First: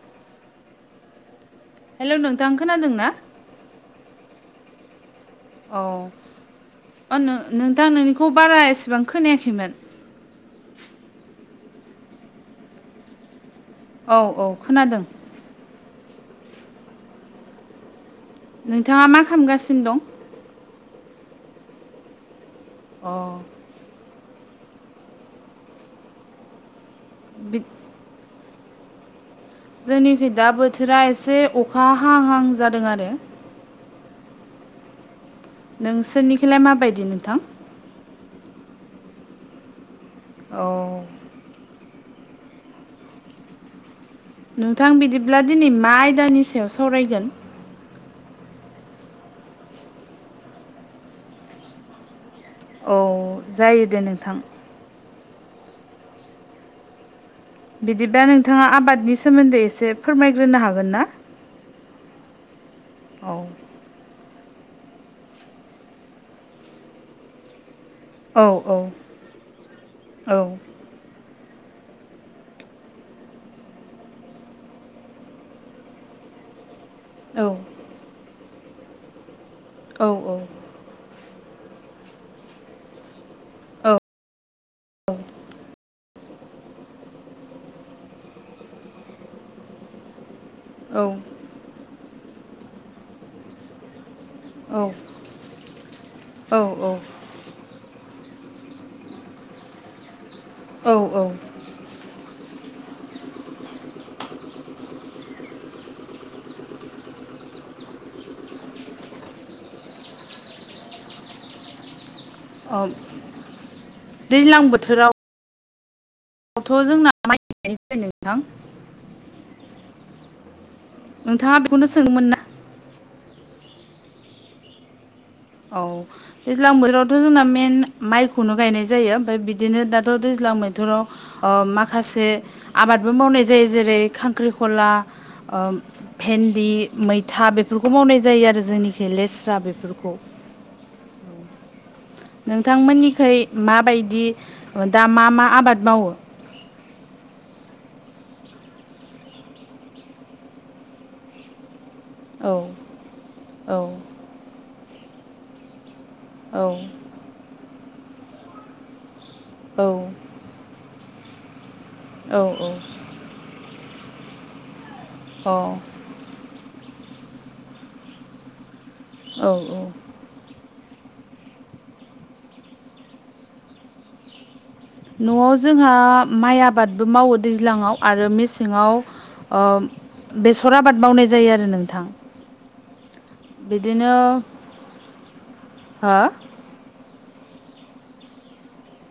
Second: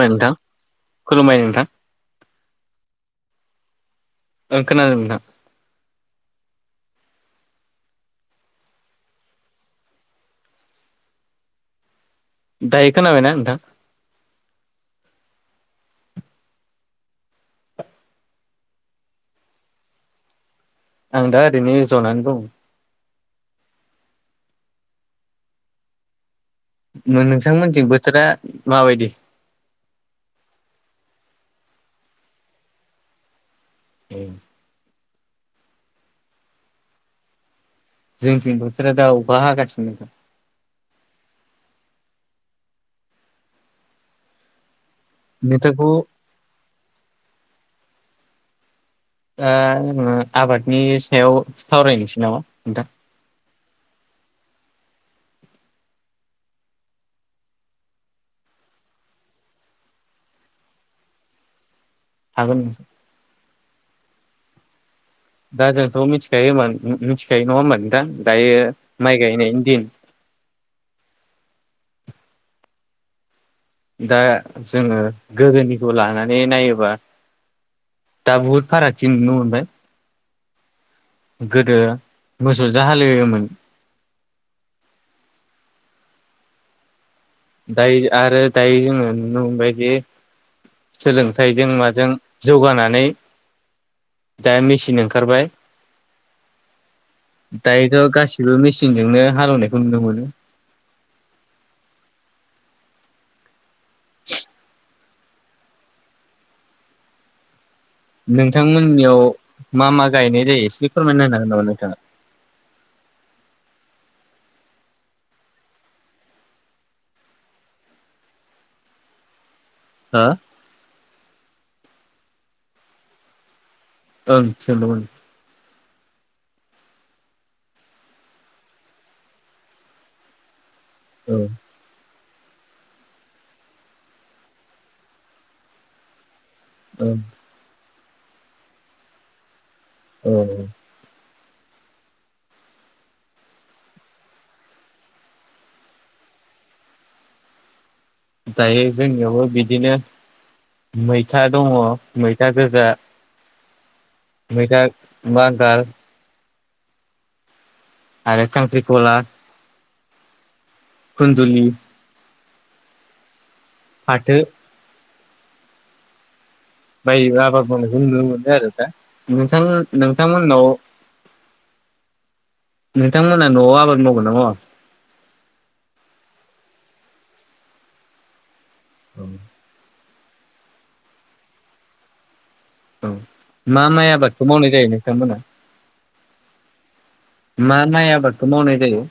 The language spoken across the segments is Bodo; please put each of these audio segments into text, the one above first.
बाय नोंथां खुलुमबाय नोंथां। हेल' नोंथां खोनादों ना? ओं खोनादों नोंथां। अ' ओ नो-नोंथां नोंनिखौ बारा एसेबां खोनायाखैमोन। दायो खोनाबायना नोंथां? औ औ खोनादों। नोंथाङा मा खामगासिनो दं? आं दा ओरैनो जनानै दं। अ नो-नोंथांमोनथिं बोथोरा माबायदि? जोंनिखि दा बोथोरा एसे अखा हां हां जादों आरो। उम नोंसोरनिखौलाय माबायदि नोंथां? जोंथिं बोथोरा दा अखा हागासिनो। अ नोंथां बिदिब्ला दिनै नोंथांखौ मा आयदानि सायाव सावरायगोन? ओ आबादनि सायाव सावरायनोसै नामा? नोंथां औ जायो दे नोंथां। बिदिबा नोंथाङा आबादनि सोमोन्दै एसे फोरमायग्रोनो हागोन ना? हागोन। औ! दा जोंथ' मिथिखायो मिथिखायो नङा होनोमबा नोंथां? दायो औ माइ गायनायनि दिन औ! दा जोङो गोदोनिखौ लानानै नायोबा औ! दा बुहुत फारागथि नुनो मोनबाय। औ औ! गोदो मोसौजों हालेयोमोन। दायो आरो दायो जोङो नुनो मोनबायदि औ सोलों फिथाइजों माजों जौगानानै दा औ औ मेसिन ओंखारबाय। औ औ! दायोथ' गासिबो मेचिनजोंनो हालेवनायखौ नुनो मोनो। औ-औ! [inaudible] नोंथांमोननियाव मा मा गायनाय जायो एसे फोरमायना होनो हागोन नामा नोंथाङा? अ' दैज्लां बोथोराव आथ' जोंना माइ [unintelligible] नोंथां। हो? नोंथाङा बेखौनो सोङोमोन ना? ओं सोंदोंमोन। औ! दैज्लां बोथोरावथ' जोंना मेन माइखौनो गायनाय जायो। ओमफ्राय बिदिनो दाथ' दैज्लां बोथोराव औ अ' माखासे आबादबो मावनाय जायो। जेरै खांख्रिखला अ भेन्दि औ मैथा बेफोरखौ मावनाय जायो आरो जोंनिखि लेस्रा बेफोरखौ। [unintelligible] नोंथांमोननिखै माबायदि दा मा मा आबाद मावो? दायो जोंनियावबो बिदिनो मैथा दङ मैथा औ गोजा औ मैथा बांगाल औ आरो सांख्रिखला औ खुन्दुलि औ औ फाथो अ बाय आबाद मावनायखौ नुनो मोनो आरो दा नोंथां औ नोंथांमोननाव नोंथांमोना न'आव आबाद मावगोना मावा? न'आव जोंहा माइ आबादबो मावो दैज्लाङाव आरो मेसेङाव औ [inaudible] अ बेसर आबाद मावनाय जायो आरो नोंथां। मा माइ बिदिनो आबादखौ मावनाय जायो नोंथांमोना हो मा माइ आाबादखौ मावनाय जायो?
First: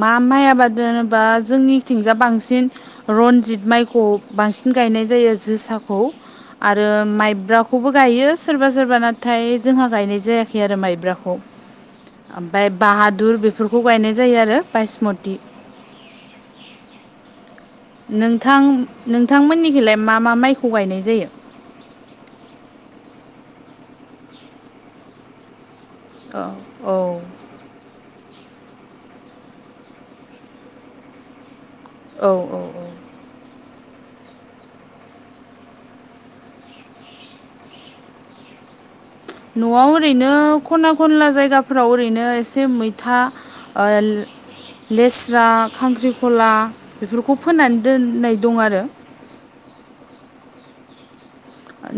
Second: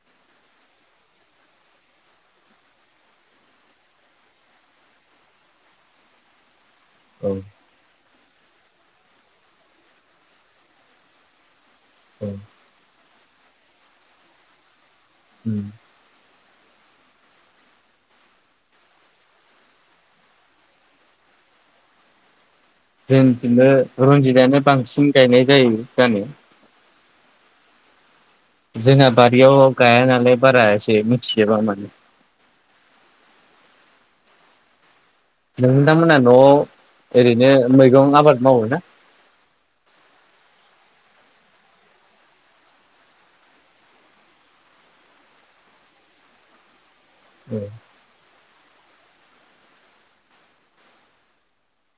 मा माइ आबाद जेनेबा जोंनिथिंजा बांसिन रनजित माइखौ बांसिन गायनाय जायो जोसाखौ आरो औ माइब्राखौ खौबो गायो सोरबा सोरबा नाथाय जोंहा गायनाय जायाखै आरो माइब्राखौ औ ओमफ्राय बाहादुर बेफोरखौ गायनाय जायो आरो बायसमति उम नोंथां नोंथांमोननिखौलाय मा मा माइखौ गायनाय जायो? जोंदिनो रनजितानो बांसिन गायनाय जायो गानि औ औ जोंना बारियाव गाया नालाय बारा एसे मिथिजोबा माने औ औ नोंथांमोना न'आव ओरैनो मैगं आबाद मावो ना? न'आव ओरैनो खना खनला जायगाफोराव ओरैनो एसे मैथा ओ‌ लेस्रा खांख्रिखला बेफोरखौ फोननानै दोननाय दं आरो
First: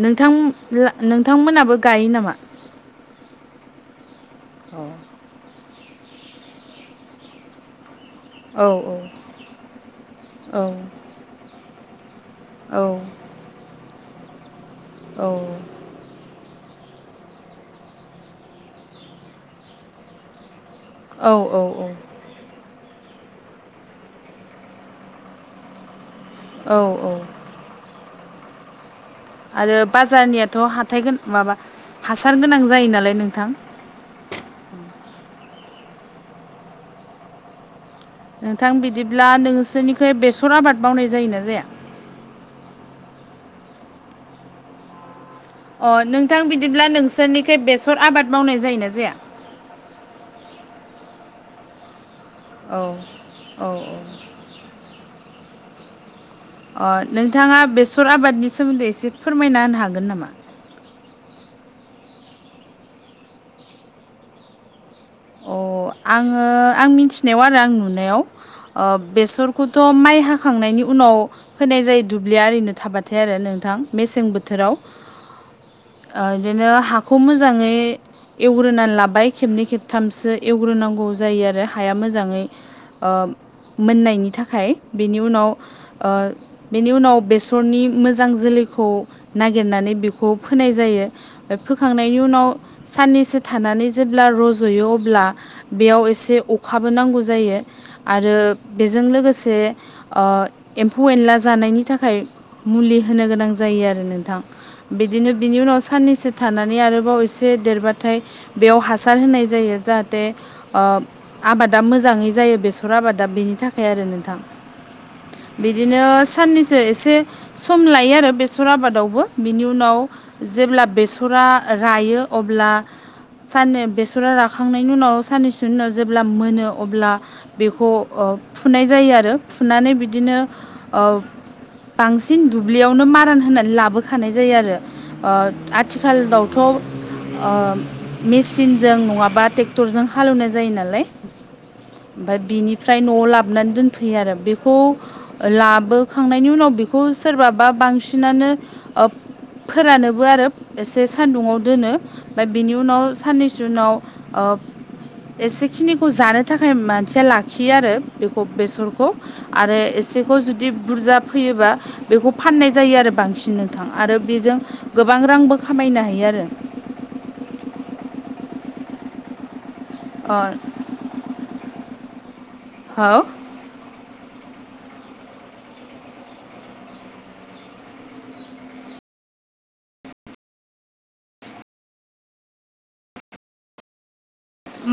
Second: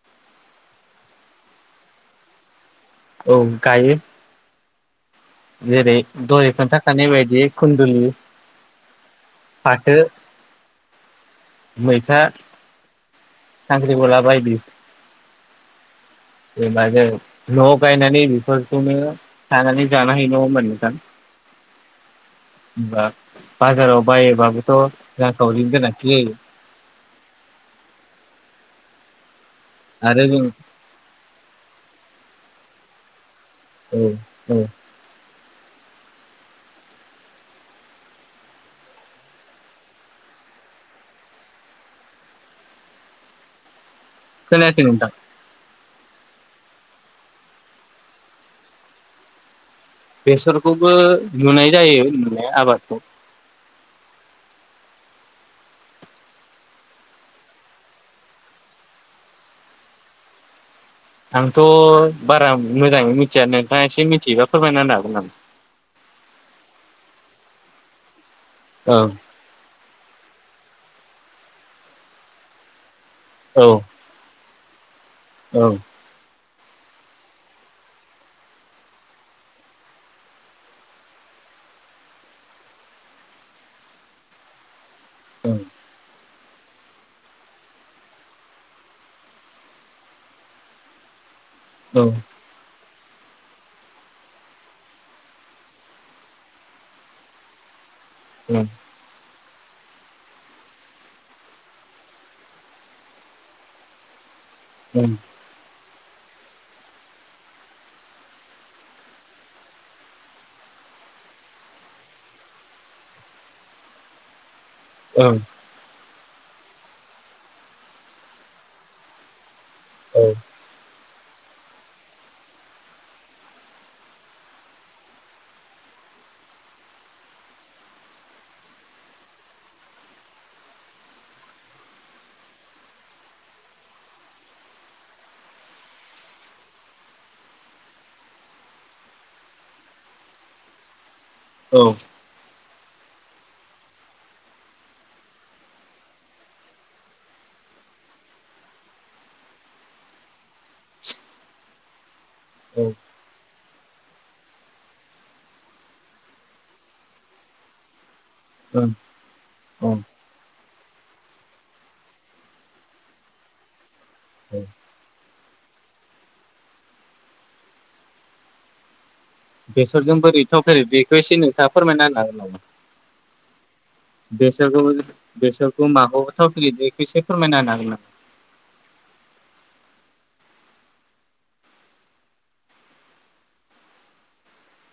नोंथां नोंथांमोनाबो गायो नामा? औ गायो। औ जेरै दहाय‌ खोनथाखानाय बायदियै खुन्दुलि औ फाथो औ मैथा औ खांख्रिखला बायदि औ बाजे न'आव‌ गायनानै बेफोरखौनो खानानै जानो हायो नंङा होनबा‌ नोंथां? औ औ औ हबा बाजाराव बायोबाबोथ' रांखावरिनि गोनांथि जायो। औ औ आरो बाजारनियाथ' हाथाइ माबा हासार गोनां जायो नालाय नोंथां- उम उम नोंथां बिदिब्ला नोंसोरनिख बेसर आबाद मावनाय जायोना जाया? खोनायाखै नोंथां अ नोंथां बिदिब्ला नोंसोरनिख बेसर आबाद मावनाय जायोना जाया? बेसरखौबो नुनाय जायो नुनाया आबादखौ औ औ औ अ नोंथाङा बेसर आबादनि सोमोन्दै एसे फोरमायना होनो हागोन नामा? आंथ' बारा मोजाङै मिथिया नोंथाङा एसे मिथियोबा फोरमायनानै हागोन नामा? अ आङो आं मिथिनायाव आरो आं नुनायाव ओ औ बेसरखौ खौथ' माइ हाखांनायनि उनाव फोनाय जायो दुब्लिया आरैनो थाबाथाय आरो नोंथां। औ मेसें बोथोराव। औ ओ बिदिनो हाखौ मोजाङै एवग्रोनानै लाबाय खेबनै खेब थामसो एवग्रोनांगौ जायो आरो हाया मोजाङै ओ मोननायनि थाखाय बेनि उनाव ओ बेनि उनाव बेसरनि मोजां जोलैखौ नागिरनानै बेखौ फोनाय जायो। फोखांनायनि उनाव साननैसो थानानै जेब्ला रज' जयो अब्ला बेयाव एसे अखाबो नांगौ जायो। आरो बेजों लोगोसे ओक्षएम्फौ एनला जानायनि थाखाय मुलि होनो गोनां जायो आरो नोंथां। बिदिनो बिनि उनाव साननैसो थानानै आरोबाव एसे देरबाथाय बेयाव हासार होनाय जायो जाहाथे ओ आबादा मोजाङै जायो बेसर आबादा बेनि थाखाय आरो नोंथां। औ बिदिनो साननैसो एसे सम लायो आरो बेसर आबादावबो बिनि उनाव औ ओं औ जेब्ला बेसरा रायो अब्ला सान बेसर सिुरा राखांनायनि उनाव साननैसोनि उनाव जेब्ला मोनो अब्ला बेखौ फुनाय जायो आरो फुनानै बिदिनो औ बांसिन दुब्लियावनो मारान होनानै लाबोखानाय जायो आरो। ओ आथिखालावथ' ओ मेचिन जों नङाबा ट्रेक्टरजों हालेवनाय जायो नालाय। औ। ओमफ्रय बिनिफ्राय न'आव लाबोनानै दोनफैयो आरो बेखौ। लाबोखांनायनि उनाव बेखौ सोरबाबा बांसिनानो फोरानोबो आरो एसे सानदुंङाव दोनो ओमफ्राय बिनि उनाव औ साननैसो जनाव ओ एसेखिनिखौ जानो थाखाय मानसिया लाखियो आरो। बेखौ ओं बेसरखौ आरो औ एसे खौ जुदि बुरजा फैयोबा बेखौ फाननाय जायो आरो बांसिन नोंथां आरो बेजों गोबां रांबो खामायनो हायो आरो। बेसरजों बोरै अ थावफेरेदो बेखौ एसे नोंथाङा फोरमायना होनो हागोन नामा? हो बेसरखौ बेसरखौ माखौ थाव फेरेदनायखौ एसे फोरमायना होनो हागोन ना?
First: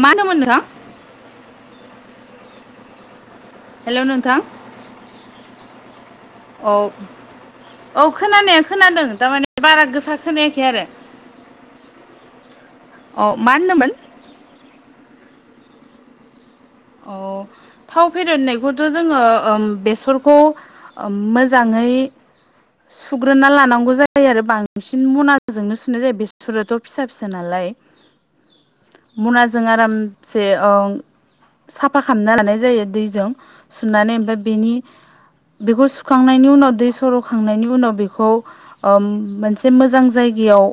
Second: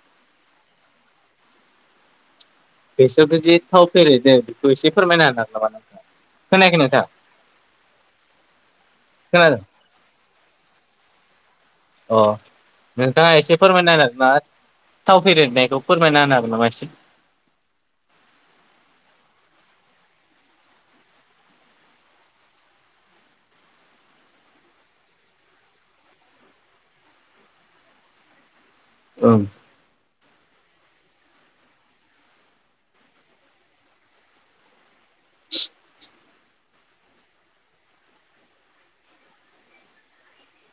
मा होन्दोंमोन नोंथां? बेसरखौ जि थाव हेल' फेरेदो नोंथां बेखौ एसे फोरमायना होना हागोन नामा नोंथाङा खोनायाखै औ नोंथां? औ खोनानाया खोनादों खोनादों थारमाने बारा गोसा खोनायाखै आरो। अ अ नोंथाङा मा एसे फोरमायना होनदोंमोन? होनो हागोन नामा थाव फेरेनायखौ फोरमायना होनो हागोन नामा एसे औ थाव फेदेरनायखौथ' जोङो बेसरखौ मोजाङै सुग्रोना लानांगौ जायो आरो बांसिन मनाजोंनो सुनाय जायो बेसराथ' फिसा फिसा नालाय। ओं मनाजों आरामसे साफा खालामना लानाय जायो दैजों सुनानै ओमफाय बेनि बेखौ सुखांनायनि उनाव दै सर'खांनायनि उनाव बेखौ ओ मोनसे मोजां जायगायाव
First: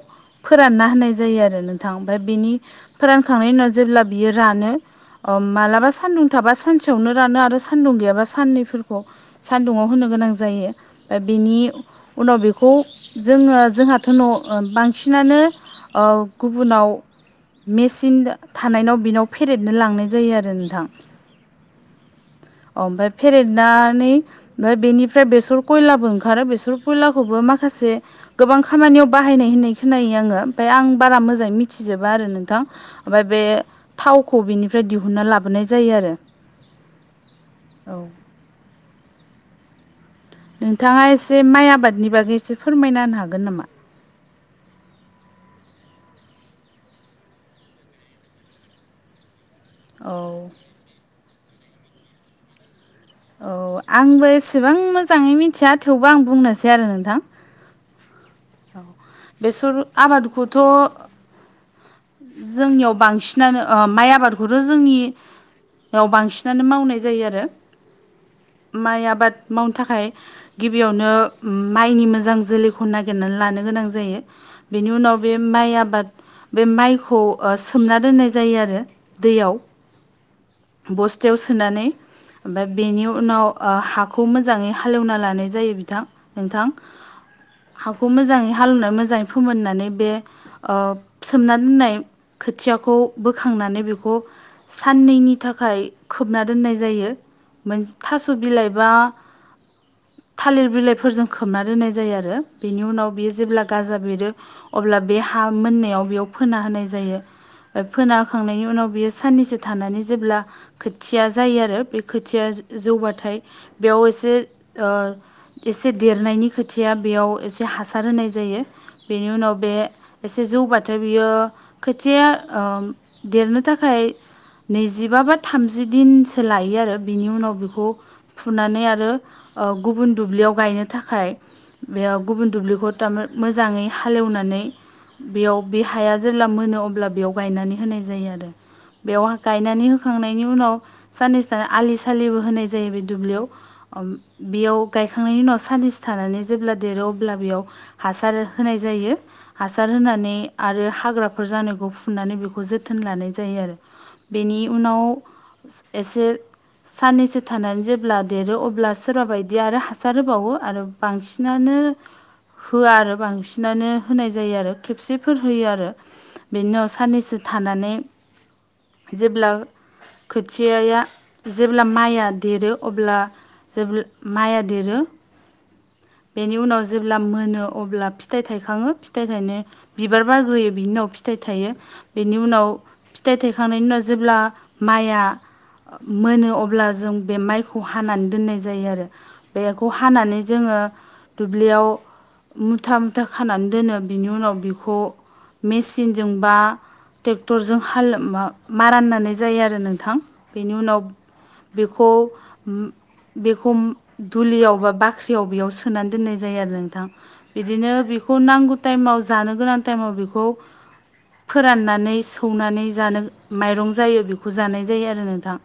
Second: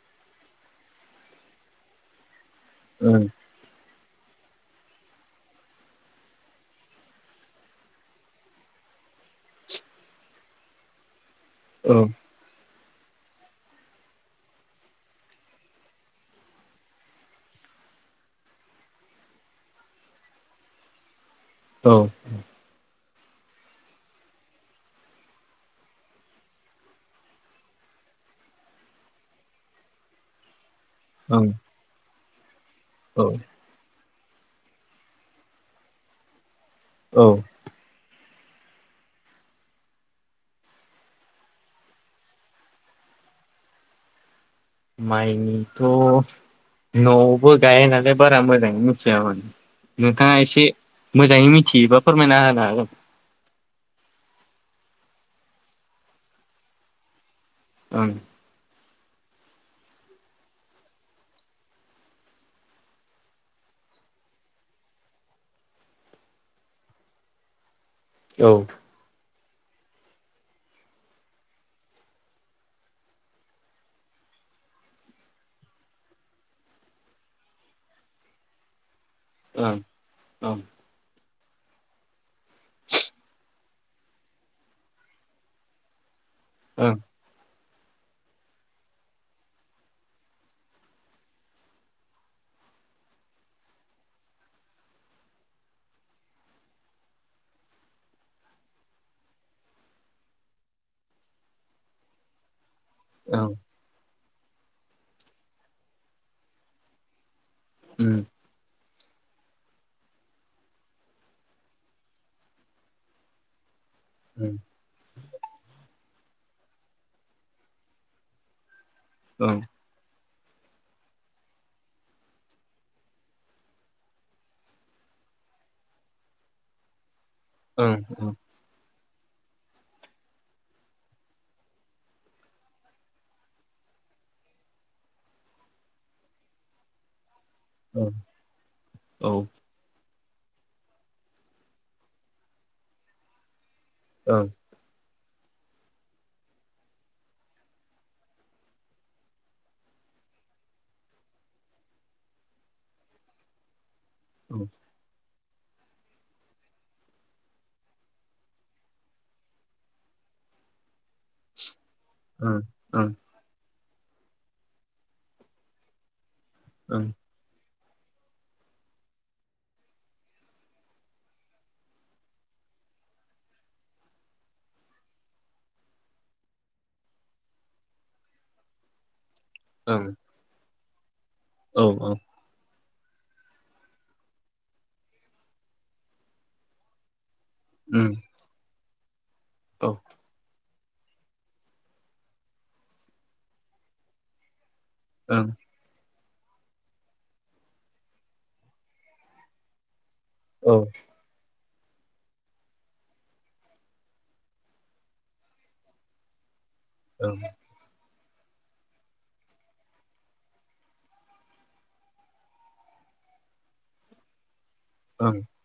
फोरानना होनाय जायो आरो नोंथां ओमफ्राय बिनि ओं फोरानखांनायनि उनाव जेब्ला बियो रानो मालाबा सान्दुं थाबा सानसेयावनो रानो आरो सान्दुं गैयाबा साननैफोरखौ सान्दुुंआव होनो गोनां जायो बेनि औ उनाव बेखौ जोङो जोंहाथ' न' बांसिनानो ओ गुबुनाव मेचिन थानायनाव बिनाव फेरेदनो लांनाय जायो आरो न नोंथां औ ओमफाय फेरेदनानै ओमफाय बेनिफ्राय बेसर खयलाबो ओंखारो बेसर खयलाखौबो माखासे गोबां खामानियाव बाहायनाय होननाय खोनायो आङो ओमफाय आं बारा ओं मोजाङै मिथिजोबा आरो नोंथां ओमफाय औ बे थावखौ बिनिफ्राय दिहुनना लाब बोनाय जायो आरो औ औ नोंथाङा एसे माइ आबादनि बागै एसे फोरमायना होनो हागोन नामा माइनिथ' न'आवबो गाया नालाय बारा मोजाङै मिथियामोन औ नोंथाङा एसे मोजाङै मिथियोबा फोरमायना होनो हागोन औ आंबो एसेबां मोजाङै मिथिया थेवबो आं बुंनोसै आरो नोंथां ओं औ बेसर आबादखौथ' जोंनियाव बांसिनानो माइ आबादखौथ' जोंनि याव बांसिनानो मावनाय जायो आरो औ माइ आबाद मावनो थाखाय गिबियावनो माइनि मोजां जोलैखौ ना नागिरनानै लानो गोनां जायो बेनि उनाव बे माइ आबाद बे माइखौ ओ सोमना दोननाय जायो आरो दैयाव ओं ओं बस्थायाव सोनानै ओमफाय बेनि उनाव हाखौ मोजाङै हालेवना लानाय जायो बिथां नोंथां ओं हाखौ मोजाङै हालेवनाय मोजाङै फोमोननानै बे ओ सोमना दोननाय खोथियाखौ बोखांनानै बेखौ साननैनि थाखाय खोबना दोननाय जायो मोन थास' बिलाइ बा थालिर बिलाइफोरजों खोबना दोननाय जायो आरो बेनि उनाव बियो ओं जेब्ला गाजा बेरो अब्ला बे हा मोननायाव बेयाव फोना होनाय जायो फोना उम होखांनायनि उनाव बियो साननैसो थानानै जेब्ला खोथिया जायो आरो बे खोथिया जौबाथाय बेयाव एसे उम ओ एसे देरनायनि खोथिया बेयाव एसे हासार होनाय जायो बेनि उनाव ओं बे एसे जौबाथाय बियो खोथिया देरनो थाखाय नैजिबा बा थामजि दिनसो लायो आरो बिनि उनाव बेखौ ओं ओं फुनानै आरो ओ गुबुन दुब्लियाव गायनो थाखाय बेयाव गुबुन दुब्लिखौ थारमा- मोजाङै हालेवनानै बेयाव बे हाया जेब्ला मोनो अब्ला बेयाव गायनानै होनाय ओं जायो आरो बेयाव औ गायनानै हो होखांनायनि उनाव साननैसो थाना आलि सालिबो होनाय जायो बे दुब्लियाव ओं बेयाव गायखांनायनि उनाव साननैसो थानानै जेब्ला देरो अब्ला बेयाव हासार होनाय जायो। हासार होनानै आरो हाग्राफोर जानायखौ फुननानै बेखौ जोथोन लानाय जायो आरो बेनि ओं उनाव एसे साननैसो थानानै जेब्ला देरो अब्ला सोरबा बायदि आरो हासार होबावो आरो बांसिनानो ओं होआ ओं आरो बांसिनानो होनाय जायो आरो खेबसेफोर होयो आरो बिनि उाव ओं साननैसो थानानै जेब्ला खोथियाया जेब्ला माइया देरो अब्ला जेब्ला माया देरो बेनि उनाव जेब्ला मोनो अब्ला फिथाइ थाइखाङो फिथाइ थाइनाय ओं बिबार बारग्रोयो बिनि उनाव फिथाइ थायो औ बिनि उनाव फिथाइ थायखांनायनि उनाव जेब्ला माइआ मोनो अब्ला जों बे माइखौ खौ उम हानानै दोननाय जायो आरो बेखौ औ हानानै जोङो दुब्लियाव मुथा मुथा खानानै दोनो बिनि उनाव बिखौ ओं मेसिनजों बा ट्रेक्टरजों हाल माराननानै जायो आरो नोंथां। औ बेनि उनाव बेखौ बेखौ दुलियाव बा बाख्रियाव बेयाव स नोनानै दोननाय जायो आरो नोंथां औ बिदिनो बेखौ नांगौ टाइमाव जानो गोनां टाइमाव बेखौ फोराननानै सौनानै जानो माइरं जायो बेखौ जानाय जायो आरो ओं नोंथां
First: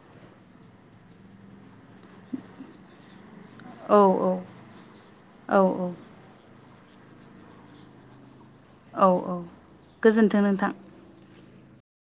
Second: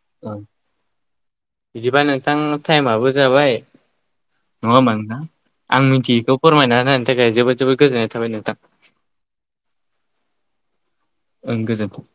बिदिबा नोंथां टाइमाबो जाबाय। औ औ नङा होमबा नथा औ आं मिथियैखौ फोरमायना होनायनि थाखाय जोबोद जोबोद गोजोननाय थाबाय नोंथां औ औ गोजोन्थों नोंथां ओं गोजोनथों